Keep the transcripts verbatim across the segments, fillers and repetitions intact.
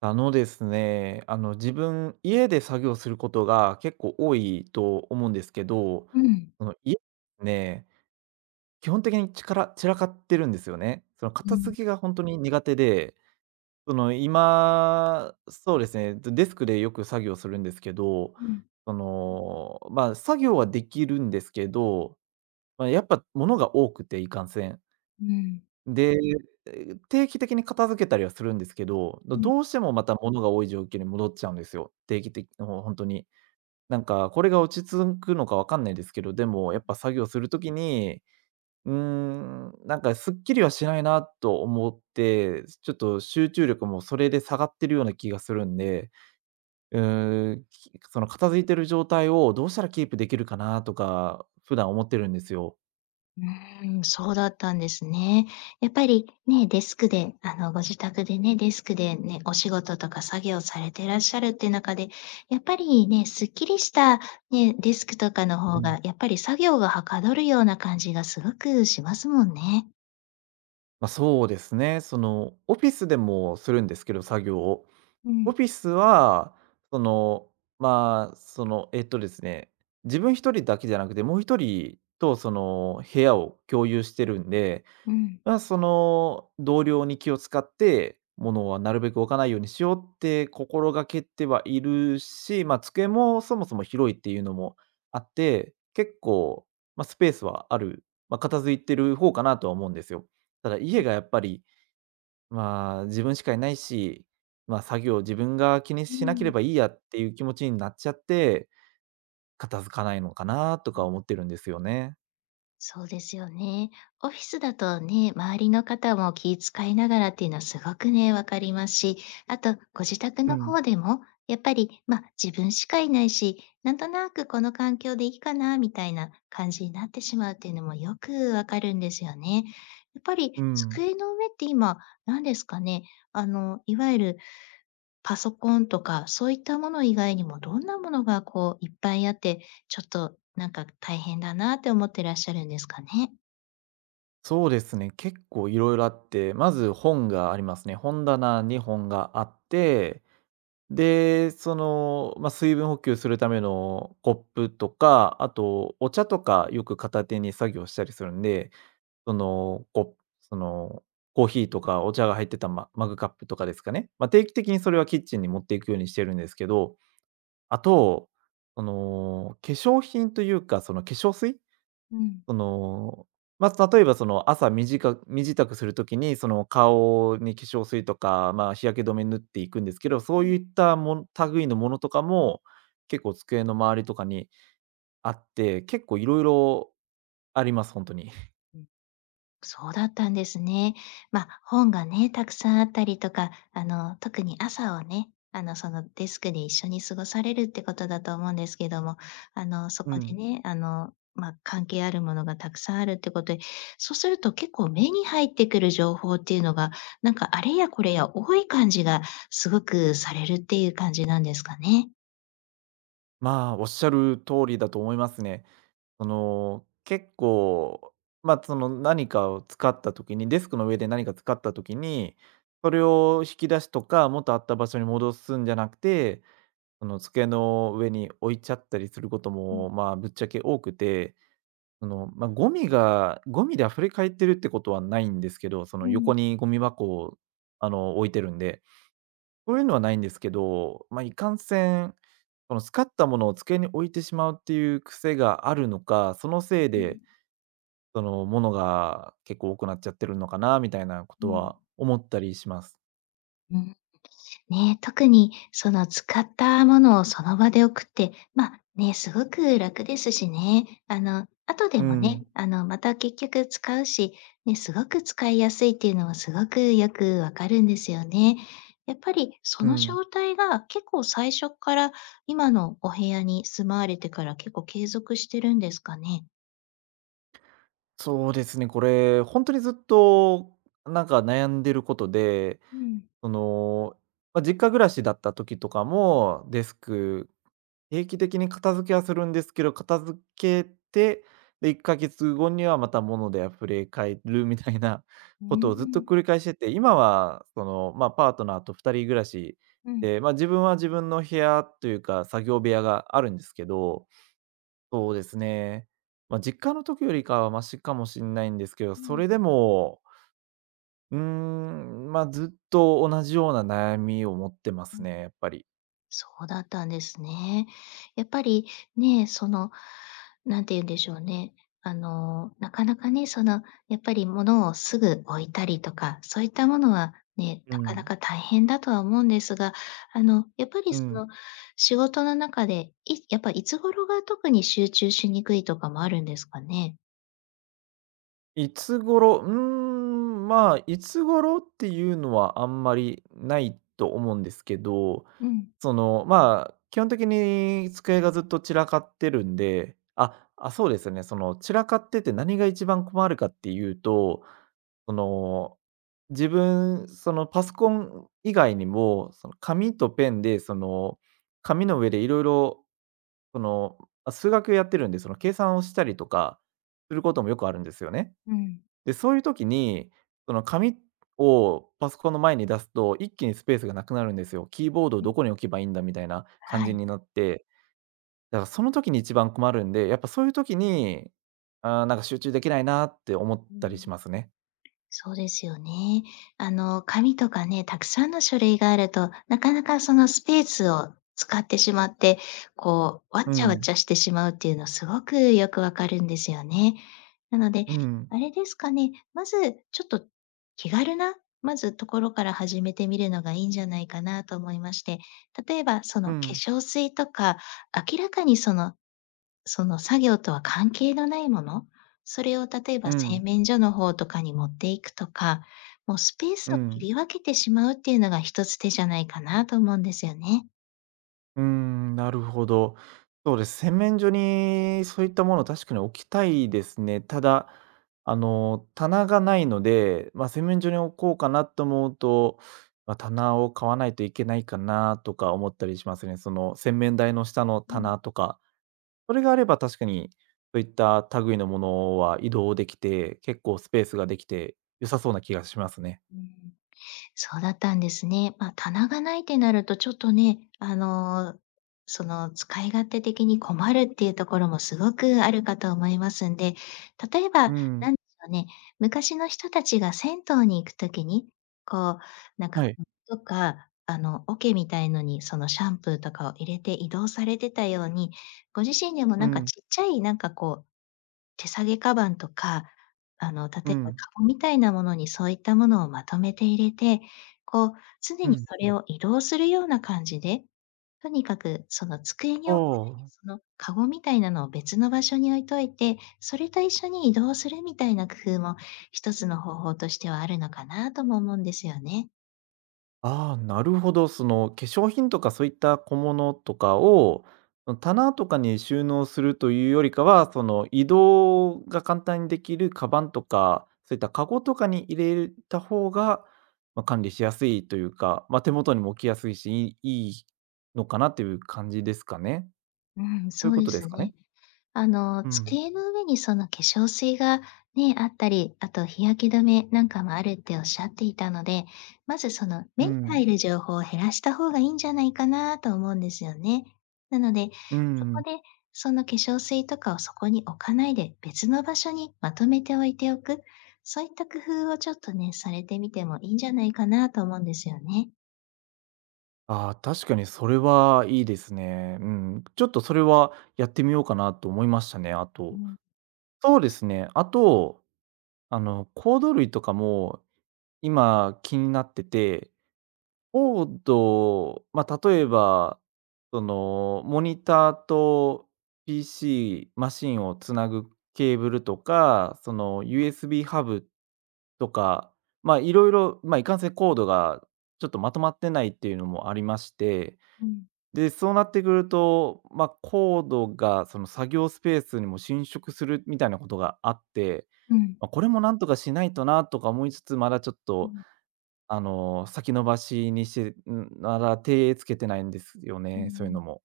あのですね、あの自分、家で作業することが結構多いと思うんですけど、うん、その家ね、基本的に力散らかってるんですよね。そのう片付ん、けが本当に苦手で、その今、そうですね、デスクでよく作業するんですけど、うん、うん、その、まあ、作業はできるんですけど、まあ、やっぱ物が多くていかんせん。で、え、定期的に片付けたりはするんですけど、どうん。どうしてもまた物が多い状況に戻っちゃうんですよ。定期的もうほんとに。なんかこれが落ち着くのかわかんないですけど、でもやっぱ作業する時に、うーん、なんかすっきりはしないなと思って、ちょっと集中力もそれで下がってるような気がするんで、うーん、きその片付いてる状態をどうしたらキープできるかなとか、普段思ってるんですよ。うーん、そうだったんですね。やっぱりね、デスクで、あの、ご自宅でね、デスクでね、お仕事とか作業されてらっしゃるって中で、やっぱりね、すっきりした、ね、デスクとかのう方ん。が、やっぱり作業がはかどるような感じがすごくしますもんね。まあ、そうですね。その、オフィスでもするんですけど、作業を。うオん、フィスは、その、まあ、その、えっとですね、自分一人だけじゃなくて、もう一人とその部屋を共有してるんで、うん、まあ、その同僚に気を使って、物はなるべく置かないようにしようって心がけてはいるし、まあ、机もそもそも広いっていうのもあって、結構、まあ、スペースはある、まあ、片付いてる方かなとは思うんですよ。ただ家がやっぱり、まあ、自分しかいないし、まあ、作業自分が気にうしなけれん。ばいいやっていう気持ちになっちゃって、片付かないのかなとか思ってるんですよね。そうですよね。オフィスだとね、周りの方も気遣いながらっていうのはすごくね、わかりますし、あとご自宅うのん。方でも、やっぱり、まあ、自分しかいないし、なんとなくこの環境でいいかなみたいな感じになってしまうっていうのもよくわかるんですよね。やっぱりうん。机の上って今、何ですかね、あの、いわゆるパソコンとか、そういったもの以外にも、どんなものがこういっぱいあって、ちょっとなんか大変だなって思ってらっしゃるんですかね？そうですね、結構いろいろあって、まず本がありますね。本棚に本があって、で、その、まあ、水分補給するためのコップとか、あとお茶とかよく片手に作業したりするんで、その、こその、コーヒーとかお茶が入ってたママグカップとかですかね。まあ、定期的にそれはキッチンに持っていくようにしてるんですけど、あと、その、化粧品というか、その化粧水？うん。その、まあ、例えばその朝短く身支度するときに、その顔に化粧水とか、まあ、日焼け止め塗っていくんですけど、そううん。いったもん類のものとかも、結構机の周りとかにあって、結構いろいろあります、本当に。そうだったんですね。まあ、本がね、たくさんあったりとか、あの、特に朝をね、あの、その、デスクで一緒に過ごされるってことだと思うんですけども、あの、そうこでん。ね、あの、まあ、関係あるものがたくさんあるってことで、そうすると結構目に入ってくる情報っていうのが、なんか、あれやこれや多い感じがすごくされるっていう感じなんですかね？まあ、おっしゃる通りだと思いますね。その、結構、まあ、その何かを使った時に、デスクの上で何か使った時に、それを引き出しとか、元あった場所に戻すんじゃなくてその机の上に置いちゃったりすることうん、も、まあ、ぶっちゃけ多くて、その、まあ、ゴミがゴミで溢れかえってるってことはないんですけど、そのう横ん、にゴミ箱を、あの、置いてるんで、そういうのはないんですけど、まあ、いかんせん、その使ったものを机に置いてしまうっていう癖があるのか、そのせいうん、で、その、物が結構多くなっちゃってるのかなみたいなことは思ったりします。うん。ね、特にその使ったものをその場で送って、ま、あね、すごく楽ですしね。あの、後うでもね、ん、あの、また結局使うし、ね、すごく使いやすいっていうのはすごくよくわかるんですよね。やっぱりそうのん。状態が結構最初から今のお部屋に住まわれてから結構継続してるんですかね？そうですね、これ、本当にずっとなんか悩んでることで、うん。その、まあ、実家暮らしだった時とかも、デスク、定期的に片付けはするんですけど、片付けて、で、いっかげつごにはまた物で溢れ返るみたいなうことをずっとん。繰り返してて、今はその、まあ、パートナーとふたり暮らしうん。で、まあ、自分は自分の部屋というか、作業部屋があるんですけどそうですね。まあ、実家の時よりかはマシかもしれないんですけど、うそん。れでも、うーん、まあ、ずっと同じような悩みを持ってまうすん。ね、やっぱり。そうだったんですね。やっぱりね、その、なんて言うんでしょうね。あの、なかなかね、その、やっぱり物をすぐ置いたりとか、そういったものはね、うなかなん。か大変だとは思うんですが、あの、やっぱりうそん。の、仕事の中で、いやっぱいつ頃が特に集中しにくいとかもあるんですかね？いつ頃、うーん、まあ、いつ頃っていうのはあんまりないと思うんですけど、うん、その、まあ、基本的に机がずっと散らかってるんで、あ、あ、そうですね、その散らかってて何が一番困るかっていうと、その、自分、その、パソコン以外にも、その、紙とペンで、その、紙の上でいろいろその、あ、数学やってるんで、その、計算をしたりとかすることもよくあるんですよね。うん。で、そういう時に、その、紙をパソコンの前に出すと、一気にスペースがなくなるんですよ。キーボードをうどん。こに置けばいいんだみたいな感はじい。になって、だからその時に一番困るんで、やっぱそういう時に、ああ、なんか集中できないなって思っうたりしん。ますね。そうですよね。あの、紙とかね、たくさんの書類があると、なかなかそのスペースを使ってしまって、こう、わうっちゃわっん、ちゃしてしまうっていうのすごくよくわかるんですよね。なので、うん。あれですかね、まずちょっと気軽な、まずところから始めてみるのがいいんじゃないかなと思いまして、例えばそうの化ん、粧水とか、明らかにそのその作業とは関係のないもの、それを例えうば製ん、麺所の方とかに持っていくとか、もうスペーうスを切ん、り分けてしまうっていうのが一つ手じゃないかなと思うんですよね。うーん、なるほど。そうです。洗面所にそういったものを確かに置きたいですね。ただ、あの、棚がないので、まあ、洗面所に置こうかなと思うと、まあ、棚を買わないといけないかなとか思ったりしますね。その洗面台の下のうん、棚とか、それがあれば確かに、そういった類のものは移動できて、結構スペースができて良さそうな気がしますね。うん、そうだったんですね。ま、あ棚がないってなるとちょっとね、あの、その使い勝手的に困るっていうところもすごくあるかと思いますんで、例えば、うん。なんでしょうね、昔の人たちが銭湯に行くときに、こう、なんかはい。とか、あの、桶みたいのにそのシャンプーとかを入れて移動されてたように、ご自身でもうなんかん、ちっちゃいなんかこう手提げカバンとか、あの、例うえばカん、ゴみたいなものにそういったものをまとめて入れて、こう、う常にん。それを移動するような感じで、とにかくその机に置かないおで、あ、そのカゴみたいなのを別の場所に置いといて、それと一緒に移動するみたいな工夫も一つの方法としてはあるのかなとも思うんですよね。ああ、なるほど。その、化粧品とかそういった小物とかを、その、棚とかに収納するというよりかは、その、移動が簡単にできるカバンとか、そういったカゴとかに入れた方が、まあ、管理しやすいというか、まあ、手元にも置きやすいし、いいいいのかなっていう感じですかね？うん、そうそいううこでとですすかね。ね？あの、うん。机の上にその化粧水がね、あったり、あと日焼け止めなんかもあるっておっしゃっていたので、まずそのう目に入ん。る情報を減らした方がいいんじゃないかなと思うんですよね。なので、うそこん。でその化粧水とかをそこに置かないで別の場所にまとめて置いておく。そういった工夫をちょっとね、されてみてもいいんじゃないかなと思うんですよね。ああ、確かにそれはいいですね。うん。ちょっとそれはやってみようかなと思いましたね、あうと。ん、そうですね。あと、あの、コード類とかも今気になってて、コード、まあ、例えば、その、モニターと ピーシー、マシンをつなぐケーブルとか、その、ユーエスビー ハブとか、まあ、いろいろ、まあ、いかんせんコードがちょっとまとまってないっていうのもありまして、うん、で、そうなってくると、まあ、コードがその作業スペースにも侵食するみたいなことがあって、うん。まあ、これもなんとかしないとなとか思いつつ、まだちょっと、あの、先延ばしにしてん、まだ手つけてないんですようね、そういうん、のも。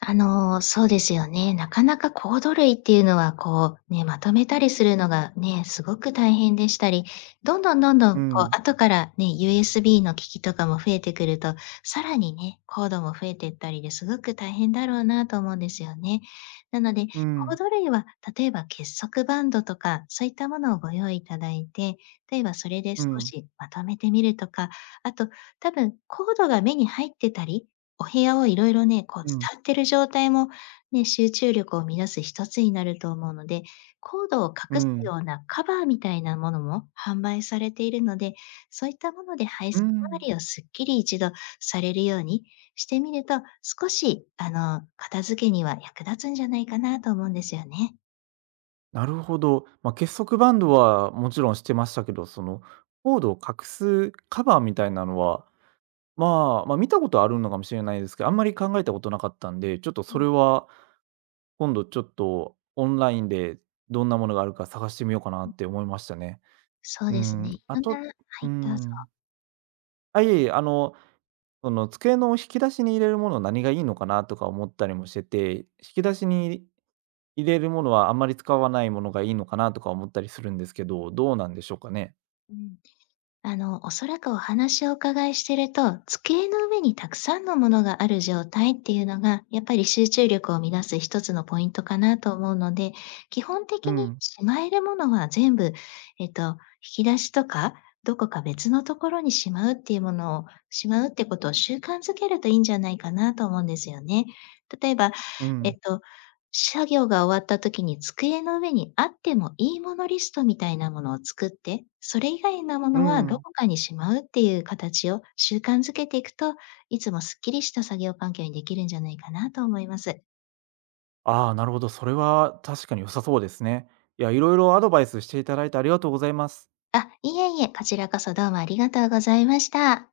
あのー、そうですよね。なかなかコード類っていうのは、こう、ね、まとめたりするのがね、すごく大変でしたり、どんどんどんどうん、こう、ん、後からね、ユーエスビー の機器とかも増えてくると、さらにね、コードも増えていったりですごく大変だろうなと思うんですよね。なので、うコーん、ド類は、例えば結束バンドとか、そういったものをご用意いただいて、例えばそれでう少ん、しまとめてみるとか、あと、多分コードが目に入ってたり、お部屋をいろいろね、こううん、伝ってる状態もね、集中力を乱す一つになると思うので、コードをう隠すよん、うなカバーみたいなものも販売されているので、そういったもので排う水ん、周りをすっきり一度されるようにしてみると、少しあの、片付けには役立つんじゃないかなと思うんですよね。なるほど。まあ、結束バンドはもちろんしてましたけど、そのコードを隠すカバーみたいなのはまあ、まあ、見たことあるのかもしれないですけど、あんまり考えたことなかったんで、ちょっとうそん。れは今度ちょっとオンラインでどんなものがあるか探してみようかなって思いましたね。そううーですね。いん、あろんなとはうーい、どうぞ。ん。あ、いえいえ、あの、その机の引き出しに入れるもの何がいいのかなとか思ったりもしてて、引き出しに入れるものはあんまり使わないものがいいのかなとか思ったりするんですけど、どうなんでしょうかね？うん。あの、おそらくお話をお伺いしてると、机の上にたくさんのものがある状態っていうのが、やっぱり集中力を乱す一つのポイントかなと思うので、基本的うにん、しまえるものは全部、えっと、引き出しとか、どこか別のところにしまうっていうものを、しまうってことを習慣づけるといいんじゃないかなと思うんですよね。例えば、うえん、っと作業が終わった時に机の上にあってもいいものリストみたいなものを作って、それ以外なもうのはどん。こかにしまうっていう形を習慣づけていくと、いつもすっきりした作業環境にできるんじゃないかなと思います。ああ、なるほど。それは確かに良さそうですね。いや、いろいろアドバイスしていただいてありがとうございます。あ、いえいえ、こちらこそどうもありがとうございました。